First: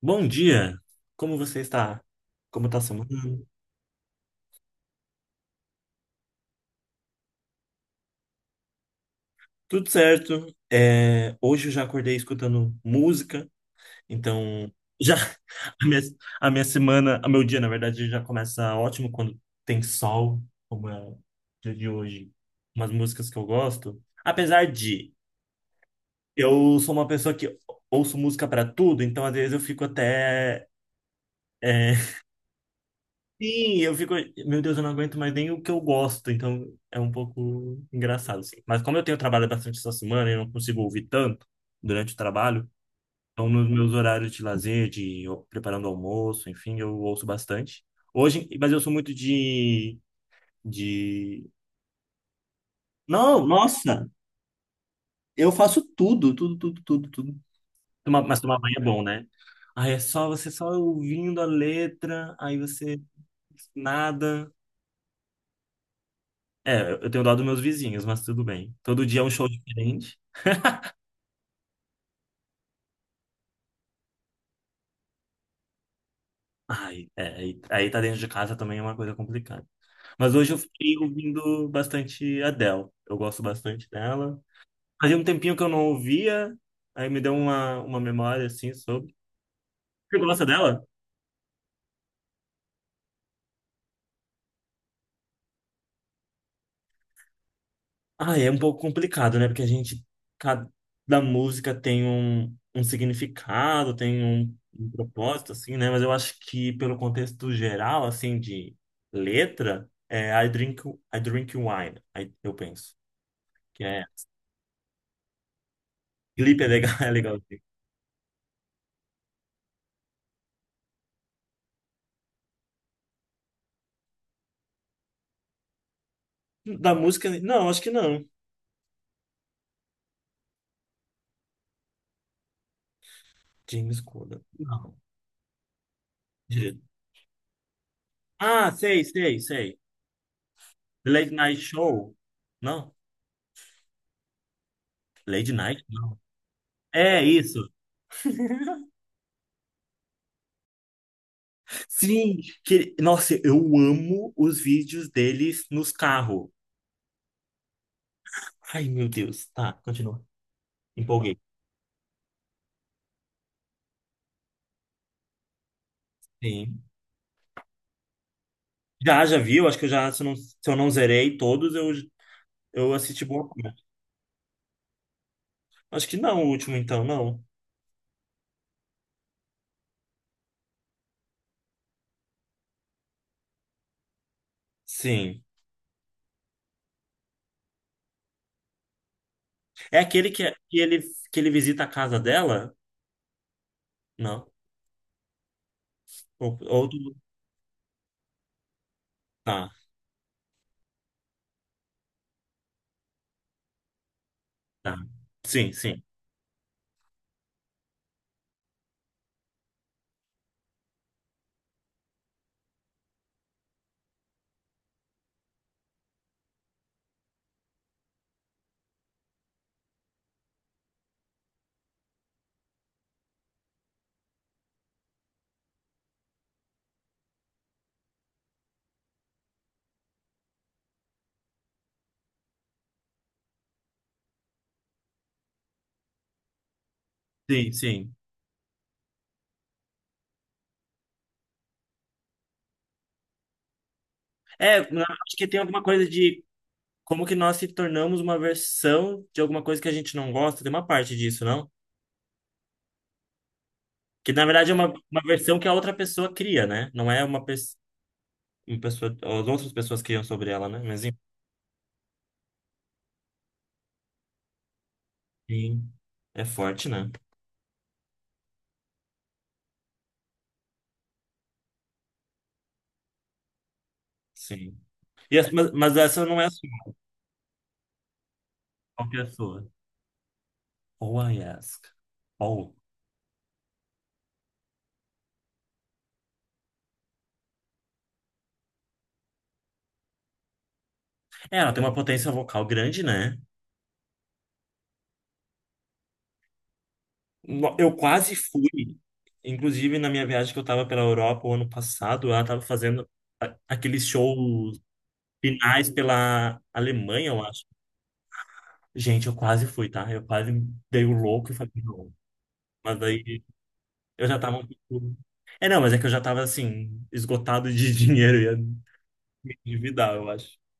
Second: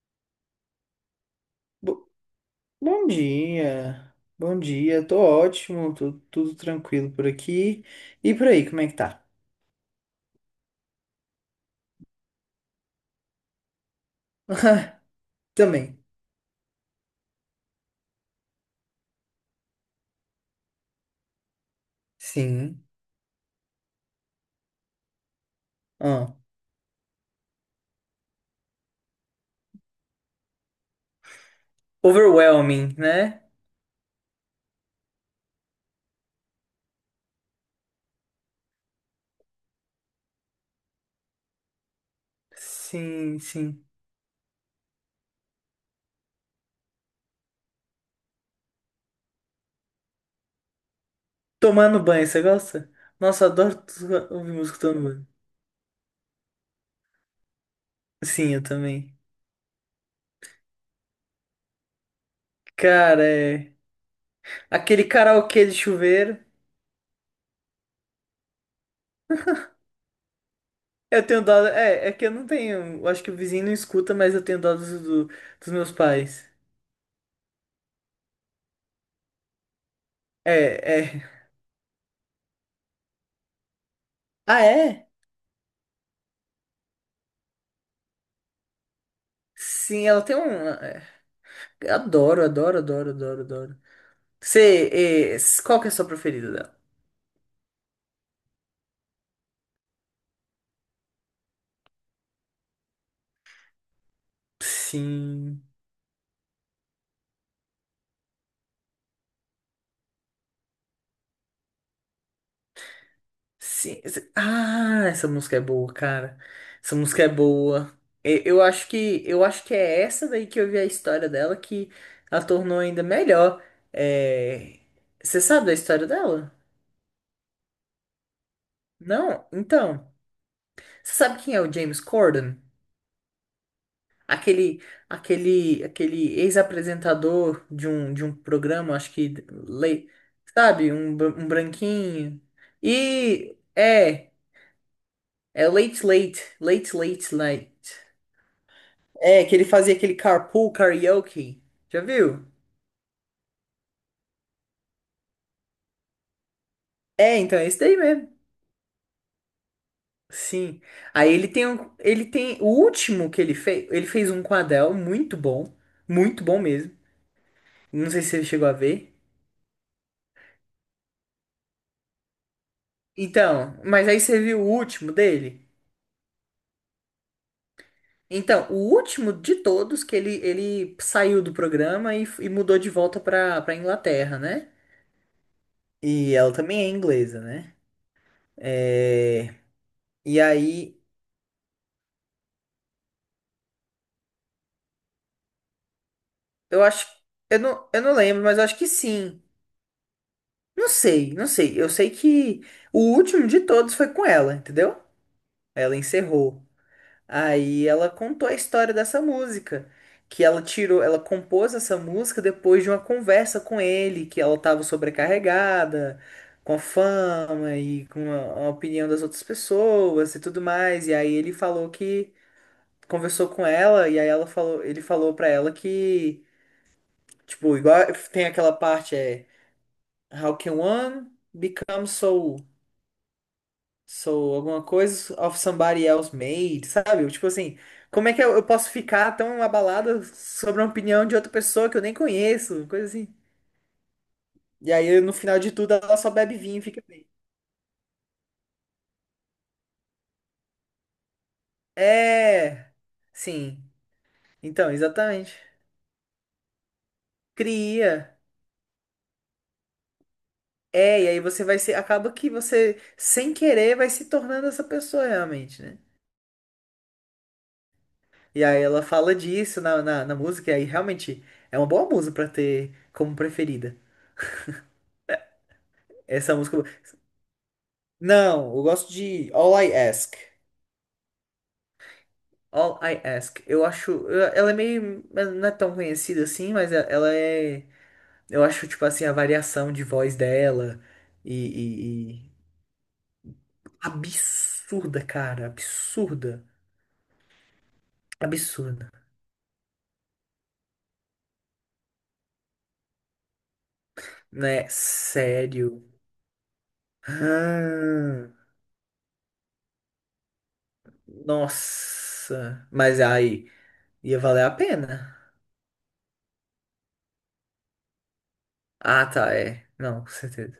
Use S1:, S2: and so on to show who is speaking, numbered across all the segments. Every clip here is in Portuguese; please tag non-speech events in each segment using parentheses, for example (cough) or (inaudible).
S1: Bom dia, como você está?
S2: Bo-
S1: Como está a semana?
S2: Bom dia, tô ótimo, tô tudo tranquilo por aqui. E por aí, como é que tá?
S1: Tudo certo. É, hoje eu já acordei escutando música, então já (laughs) a
S2: Também.
S1: minha, a minha semana, o meu dia, na verdade, já começa ótimo quando tem sol, como é o dia de hoje.
S2: Sim.
S1: Umas músicas que eu gosto. Apesar de
S2: Ah.
S1: eu sou uma pessoa que ouço música para tudo, então às vezes eu fico até é,
S2: Overwhelming, né?
S1: Sim, eu fico, meu Deus, eu não aguento mais nem o que eu gosto, então é um pouco engraçado, assim. Mas como eu tenho trabalho bastante essa semana e eu não consigo ouvir tanto durante o trabalho,
S2: Sim,
S1: então nos
S2: sim.
S1: meus horários de lazer, de preparando almoço, enfim, eu ouço bastante. Hoje, mas eu sou muito de, de.
S2: Tomando banho, você gosta? Nossa,
S1: Não,
S2: eu adoro
S1: nossa,
S2: ouvir música tomando banho.
S1: eu faço tudo, tudo, tudo, tudo, tudo. Mas
S2: Sim,
S1: tomar
S2: eu
S1: banho é bom,
S2: também.
S1: né? Aí é só você só ouvindo a letra, aí você
S2: Cara, é.
S1: nada.
S2: Aquele karaokê de chuveiro.
S1: É, eu tenho dó dos meus vizinhos, mas tudo bem. Todo dia é um show diferente.
S2: Eu tenho dó. É que eu não tenho. Eu acho que o vizinho não escuta, mas eu tenho dó dos meus pais.
S1: Ai, aí tá dentro de casa também é uma coisa complicada. Mas hoje eu fiquei
S2: É, é.
S1: ouvindo bastante Adele. Eu gosto bastante dela.
S2: Ah, é?
S1: Fazia um tempinho que eu não ouvia, aí me deu uma memória assim sobre.
S2: Sim,
S1: Você
S2: ela tem
S1: gosta
S2: um.
S1: dela?
S2: É, adoro, adoro, adoro, adoro, adoro. Você, qual que é a sua preferida dela?
S1: Ah, é um pouco complicado, né? Porque a gente, cada música tem um significado, tem um propósito,
S2: Sim,
S1: assim, né? Mas eu acho que pelo contexto geral, assim, de letra, é I drink wine, aí eu penso. Que
S2: sim.
S1: é,
S2: Ah, essa música é boa, cara.
S1: clipe é legal,
S2: Essa
S1: (laughs) é
S2: música é
S1: legal, assim.
S2: boa. Eu acho que, é essa daí que eu vi a história dela que a tornou ainda melhor. É. Você sabe da história dela?
S1: Da música, não, acho que não.
S2: Não? Então, você sabe quem é o James Corden?
S1: James Corden,
S2: Aquele,
S1: não.
S2: aquele
S1: Direito.
S2: ex-apresentador de um
S1: Ah,
S2: programa,
S1: sei,
S2: acho que,
S1: sei, sei.
S2: sabe, um,
S1: Late
S2: br- um
S1: Night Show,
S2: branquinho.
S1: não.
S2: E é,
S1: Late
S2: é
S1: Night,
S2: Late
S1: não.
S2: Late, Late
S1: É
S2: Late
S1: isso.
S2: Late. É, que ele fazia aquele carpool karaoke. Já
S1: Sim,
S2: viu?
S1: que nossa, eu amo os vídeos deles nos carros.
S2: É, então é esse daí mesmo.
S1: Ai, meu Deus. Tá, continua.
S2: Sim. Aí
S1: Empolguei.
S2: ele tem um, ele tem o último que ele fez um quadel muito bom
S1: Sim.
S2: mesmo. Não sei se você chegou a ver.
S1: Já, já viu? Acho que eu já, se eu não zerei todos, eu assisti boa
S2: Então,
S1: parte.
S2: mas aí você viu o último dele?
S1: Acho que não, o último então, não.
S2: Então, o último de todos que ele saiu do programa e mudou de volta pra Inglaterra, né?
S1: Sim.
S2: E ela também é inglesa, né? É,
S1: É aquele
S2: e
S1: que, que ele,
S2: aí,
S1: que ele visita a casa dela? Não.
S2: eu acho.
S1: Outro.
S2: Eu não lembro, mas eu acho que sim.
S1: Tá,
S2: Não sei, não sei. Eu sei que o último de todos foi com ela,
S1: tá.
S2: entendeu?
S1: Sim,
S2: Ela
S1: sim.
S2: encerrou. Aí ela contou a história dessa música, que ela tirou, ela compôs essa música depois de uma conversa com ele, que ela estava sobrecarregada com a fama e com a opinião das outras pessoas e tudo mais. E aí ele falou que conversou com ela e aí ele falou pra ela que, tipo, igual tem aquela parte é how can one become so, sou alguma coisa of somebody else made, sabe? Tipo
S1: Sim,
S2: assim,
S1: sim.
S2: como é que eu posso ficar tão abalada sobre a opinião de outra pessoa que eu nem conheço? Coisa assim.
S1: É,
S2: E aí, no
S1: acho que
S2: final
S1: tem
S2: de
S1: alguma
S2: tudo,
S1: coisa
S2: ela só
S1: de
S2: bebe vinho e fica
S1: como
S2: bem.
S1: que nós se tornamos uma versão de alguma coisa que a gente não gosta. Tem uma parte disso, não?
S2: É, sim.
S1: Que na verdade é
S2: Então,
S1: uma
S2: exatamente.
S1: versão que a outra pessoa cria, né? Não é
S2: Cria.
S1: uma pessoa. As outras pessoas criam sobre ela, né? Mas
S2: É, e aí você vai ser. Acaba que você, sem querer, vai se tornando essa pessoa realmente,
S1: enfim,
S2: né?
S1: é forte, né?
S2: E aí ela fala disso na música, e aí realmente é uma boa música pra ter como preferida.
S1: Sim. E mas essa não é a
S2: Essa
S1: sua,
S2: música. Não, eu gosto
S1: qualquer
S2: de
S1: sua.
S2: All I Ask.
S1: Oh, I ask. Oh.
S2: All I Ask. Eu acho. Ela é meio. Não é tão conhecida assim, mas ela é. Eu acho, tipo assim, a variação de voz dela. E.
S1: É, ela tem uma potência
S2: e- e-
S1: vocal grande, né?
S2: Absurda, cara. Absurda.
S1: Eu quase fui.
S2: Absurda.
S1: Inclusive, na minha viagem que eu tava pela Europa o ano passado, ela tava fazendo aqueles shows
S2: Né?
S1: finais
S2: Sério.
S1: pela Alemanha, eu acho.
S2: Ah,
S1: Gente, eu quase fui, tá? Eu quase dei o louco e falei, não.
S2: nossa.
S1: Mas
S2: Mas
S1: aí
S2: aí.
S1: eu
S2: Ia
S1: já tava,
S2: valer a
S1: tipo,
S2: pena.
S1: é, não, mas é que eu já tava assim, esgotado de (laughs) dinheiro, ia me
S2: Ah, tá. É.
S1: endividar,
S2: Não,
S1: eu
S2: com
S1: acho.
S2: certeza.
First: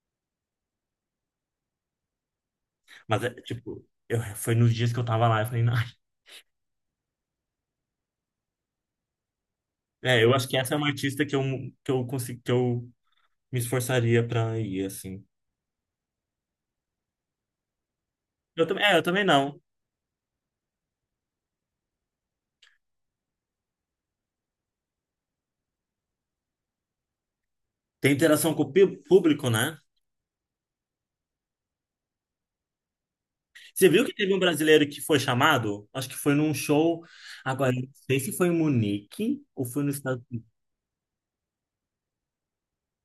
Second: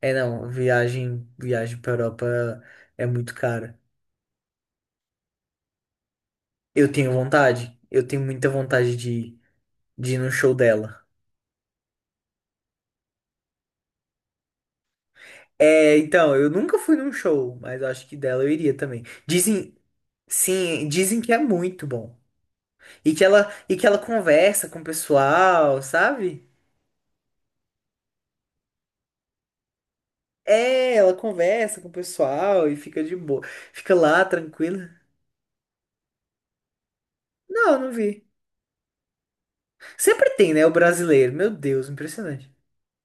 S2: É, não. Viagem pra Europa é
S1: Mas é,
S2: muito cara.
S1: tipo, foi nos dias que eu tava lá, eu falei, "Ai".
S2: Eu tenho vontade. Eu tenho muita vontade de ir
S1: É,
S2: num
S1: eu acho
S2: show
S1: que essa é uma
S2: dela.
S1: artista que eu, que eu me esforçaria pra ir, assim.
S2: É, então, eu nunca fui num show, mas eu acho que dela eu
S1: Eu
S2: iria
S1: também, eu
S2: também.
S1: também não.
S2: Dizem, sim, dizem que é muito bom. E que ela conversa com o pessoal, sabe?
S1: Tem interação com o público, né?
S2: É, ela conversa com o pessoal e fica de boa.
S1: Você
S2: Fica
S1: viu que
S2: lá,
S1: teve um brasileiro
S2: tranquila.
S1: que foi chamado? Acho que foi num show. Agora,
S2: Não,
S1: eu não
S2: não
S1: sei
S2: vi.
S1: se foi em Munique ou foi no estado.
S2: Sempre tem, né, o brasileiro. Meu Deus, impressionante.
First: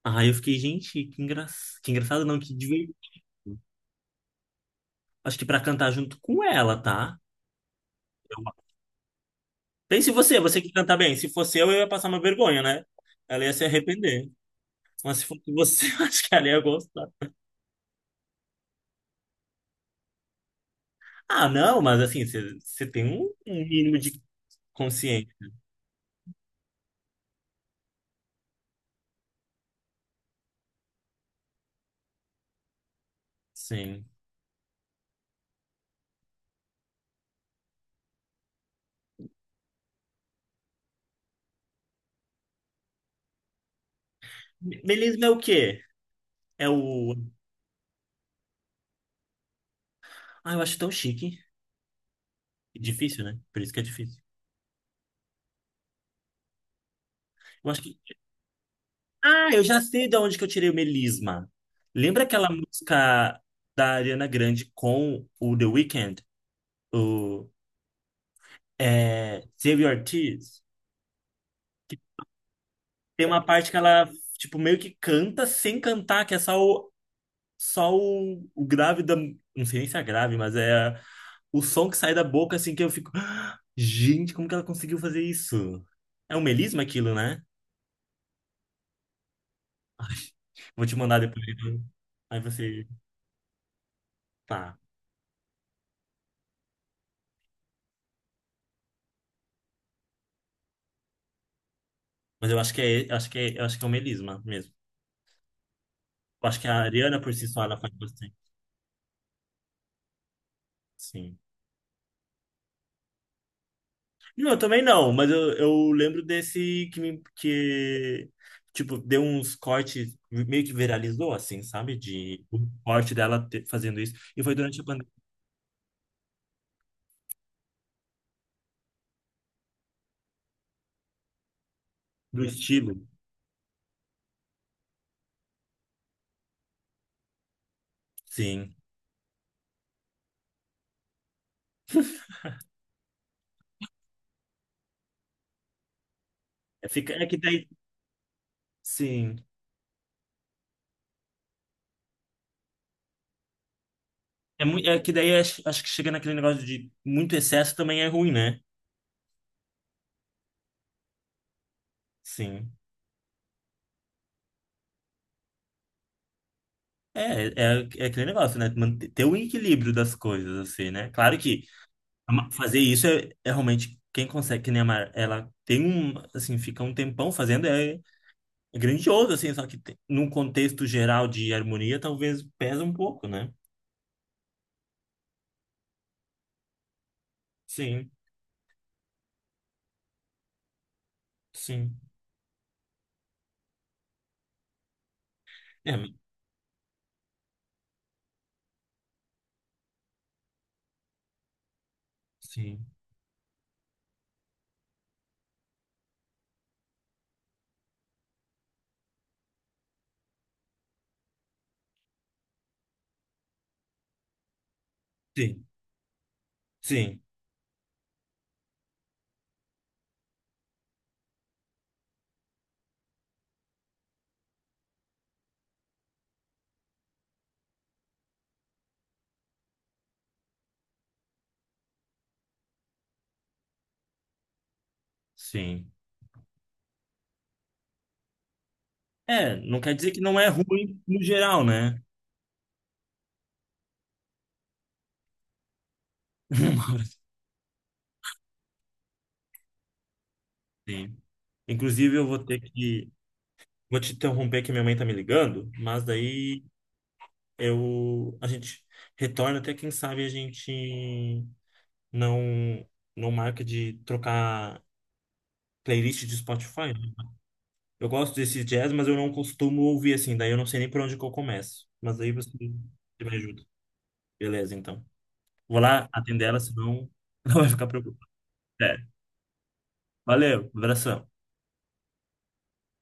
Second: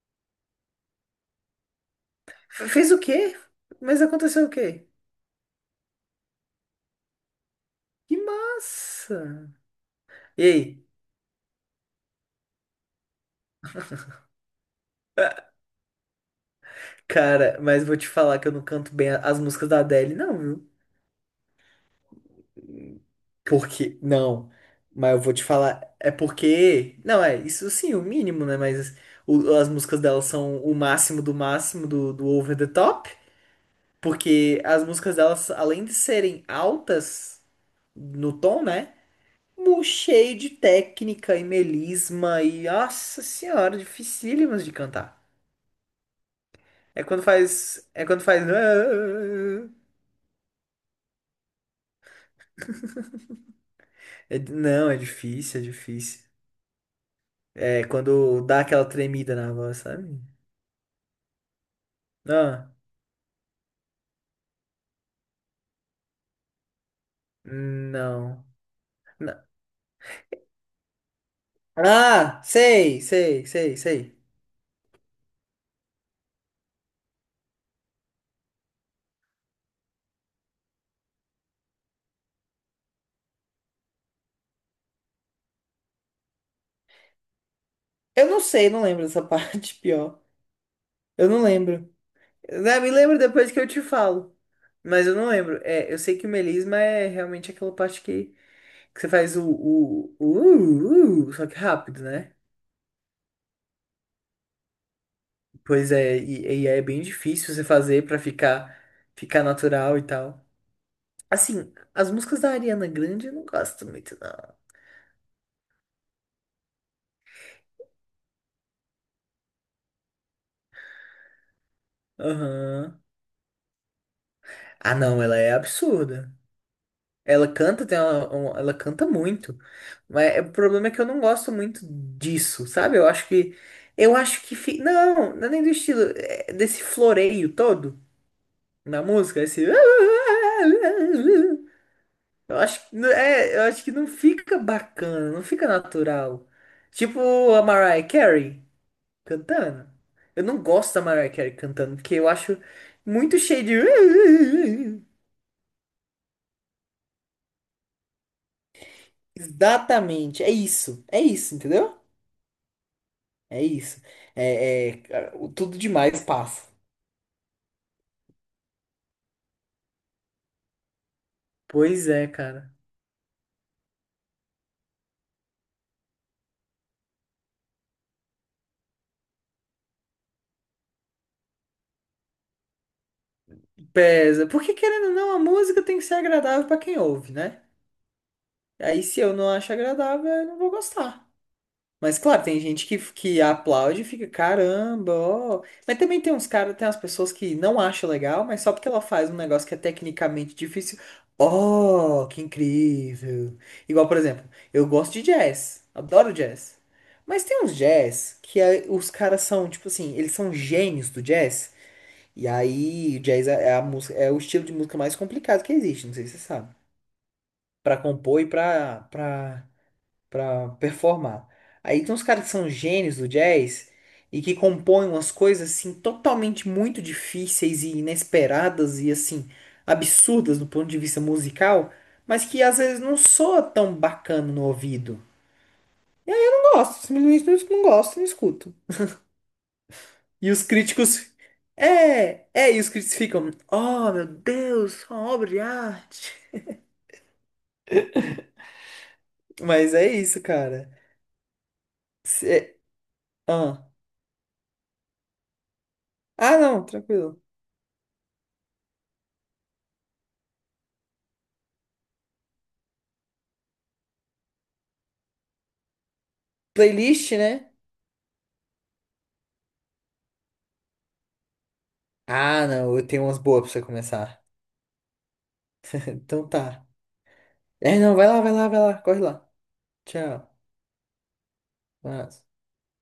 S1: Ah, eu fiquei, gente, que engraçado. Que engraçado, não, que
S2: Fez
S1: divertido.
S2: o quê? Mas aconteceu o quê?
S1: Acho que pra cantar junto com ela, tá?
S2: Que massa!
S1: Pense você,
S2: E
S1: você que
S2: aí?
S1: canta bem. Se fosse eu ia passar uma vergonha, né? Ela ia se arrepender. Mas se fosse você, (laughs) eu acho que ela ia gostar.
S2: Cara, mas vou te falar que eu não canto bem as músicas da Adele, não, viu?
S1: Ah, não, mas assim, você tem um mínimo
S2: Porque,
S1: de
S2: não. Mas eu vou
S1: consciência.
S2: te falar, é porque. Não, é, isso sim, o mínimo, né? Mas as músicas delas são o máximo do máximo do over the top.
S1: Sim.
S2: Porque as músicas delas, além de serem altas no tom, né? Cheio de técnica e melisma e, nossa senhora, dificílimas de cantar.
S1: Melisma é o quê? É
S2: É
S1: o.
S2: quando faz. É quando faz. "Ah",
S1: Ah, eu acho tão chique. Difícil, né? Por isso que é difícil.
S2: Não, é difícil, é difícil.
S1: Eu acho
S2: É,
S1: que.
S2: quando dá aquela tremida
S1: Ah,
S2: na
S1: eu
S2: voz,
S1: já sei de
S2: sabe?
S1: onde que eu tirei o melisma. Lembra aquela
S2: Ah,
S1: música da Ariana Grande com o The Weeknd? O.
S2: não.
S1: É...
S2: Na-
S1: Save Your Tears?
S2: Ah, sei,
S1: Tem uma
S2: sei,
S1: parte que
S2: sei,
S1: ela,
S2: sei.
S1: tipo, meio que canta sem cantar, que é o grave da. Não sei nem se é grave, mas é o som que sai da boca, assim, que eu fico. (gasps) "Ah, gente, como que ela conseguiu fazer isso? É um melisma aquilo, né?
S2: Eu não sei, não lembro dessa (laughs) parte, pior.
S1: Vou te mandar
S2: Eu não
S1: depois, então.
S2: lembro.
S1: Aí
S2: Ah,
S1: você.
S2: me lembro depois que eu te falo.
S1: Tá.
S2: Mas eu não lembro. É, eu sei que o melisma é realmente aquela parte que você faz o, só que rápido, né?
S1: Mas eu acho que é um melisma mesmo.
S2: Pois é,
S1: Eu acho
S2: e,
S1: que
S2: e
S1: a
S2: é bem
S1: Ariana por si
S2: difícil
S1: só
S2: você
S1: ela faz
S2: fazer pra
S1: bastante.
S2: ficar natural e tal.
S1: Sim.
S2: Assim, as músicas da Ariana Grande eu não gosto muito,
S1: Não,
S2: não.
S1: eu também não, mas eu lembro desse que tipo, deu uns cortes, meio que viralizou, assim, sabe? De o
S2: Aham.
S1: corte dela fazendo isso. E foi durante a
S2: Ah,
S1: pandemia
S2: não, ela é absurda. Ela canta, ela canta muito. Mas o problema é que eu não gosto muito
S1: do
S2: disso,
S1: estilo,
S2: sabe? Eu acho que. Eu acho que. Não, não é nem do estilo. É desse floreio todo
S1: sim.
S2: na música, esse. (laughs) Eu acho que, é, eu acho que não fica bacana, não fica natural.
S1: É, fica,
S2: Tipo
S1: é que
S2: a
S1: daí,
S2: Mariah Carey
S1: sim.
S2: cantando. Eu não gosto da Mariah Carey cantando, porque eu acho muito cheio
S1: É, é
S2: de.
S1: que
S2: (laughs)
S1: daí acho que chega naquele negócio de muito excesso também é ruim, né?
S2: Exatamente, é isso, entendeu?
S1: Sim.
S2: É isso. É, cara, o tudo demais passa.
S1: É, é, é aquele negócio, né? Manter, ter o equilíbrio das coisas, assim, né? Claro que
S2: Pois é, cara.
S1: Fazer isso é, realmente quem consegue, que nem a Mar, ela tem um, assim, fica um tempão fazendo, é grandioso, assim, só que num contexto geral de harmonia, talvez pesa um pouco, né?
S2: Pesa. Porque querendo ou não, a música tem que ser agradável pra quem ouve, né?
S1: Sim,
S2: Aí se eu não acho agradável, eu não vou gostar.
S1: sim.
S2: Mas claro, tem gente que aplaude e fica, caramba, ó.
S1: É,
S2: Mas também tem umas pessoas que não acham legal, mas só porque ela faz um negócio que é tecnicamente difícil. Oh, que
S1: sim,
S2: incrível. Igual, por exemplo, eu gosto de jazz, adoro jazz. Mas tem uns jazz que os caras são, tipo assim, eles são gênios do jazz. E aí, o jazz é a música, é o estilo de música mais complicado
S1: sim,
S2: que existe, não sei se você sabe.
S1: sim,
S2: Pra compor e pra performar. Aí tem uns caras que são gênios do jazz e que compõem umas coisas assim totalmente muito difíceis e inesperadas e assim absurdas do ponto de vista musical, mas que às vezes não soa tão bacana no ouvido.
S1: sim.
S2: Não gosto, simplesmente não, não gosto, não escuto.
S1: É, não quer dizer que não é
S2: E os
S1: ruim no
S2: críticos
S1: geral, né?
S2: e os críticos ficam, oh meu Deus, uma obra de arte.
S1: (laughs)
S2: Mas é isso, cara.
S1: Sim. Inclusive, eu vou ter
S2: Cê-
S1: que,
S2: Ah.
S1: vou te interromper que minha mãe tá me ligando, mas
S2: Ah,
S1: daí
S2: não, tranquilo.
S1: a gente retorna até quem sabe a gente não não marca de trocar playlist de Spotify, né?
S2: Playlist, né?
S1: Eu gosto desse jazz, mas eu não costumo ouvir assim, daí eu não sei nem por onde que eu começo. Mas aí
S2: Ah,
S1: você
S2: não, eu tenho
S1: me
S2: umas boas
S1: ajuda.
S2: pra você começar.
S1: Beleza, então. Vou lá atender
S2: Então
S1: ela,
S2: tá.
S1: senão (laughs) ela vai ficar
S2: É, não,
S1: preocupada.
S2: vai lá, vai lá, vai lá,
S1: É.
S2: corre lá. Tchau.
S1: Valeu, abração.
S2: Um abraço.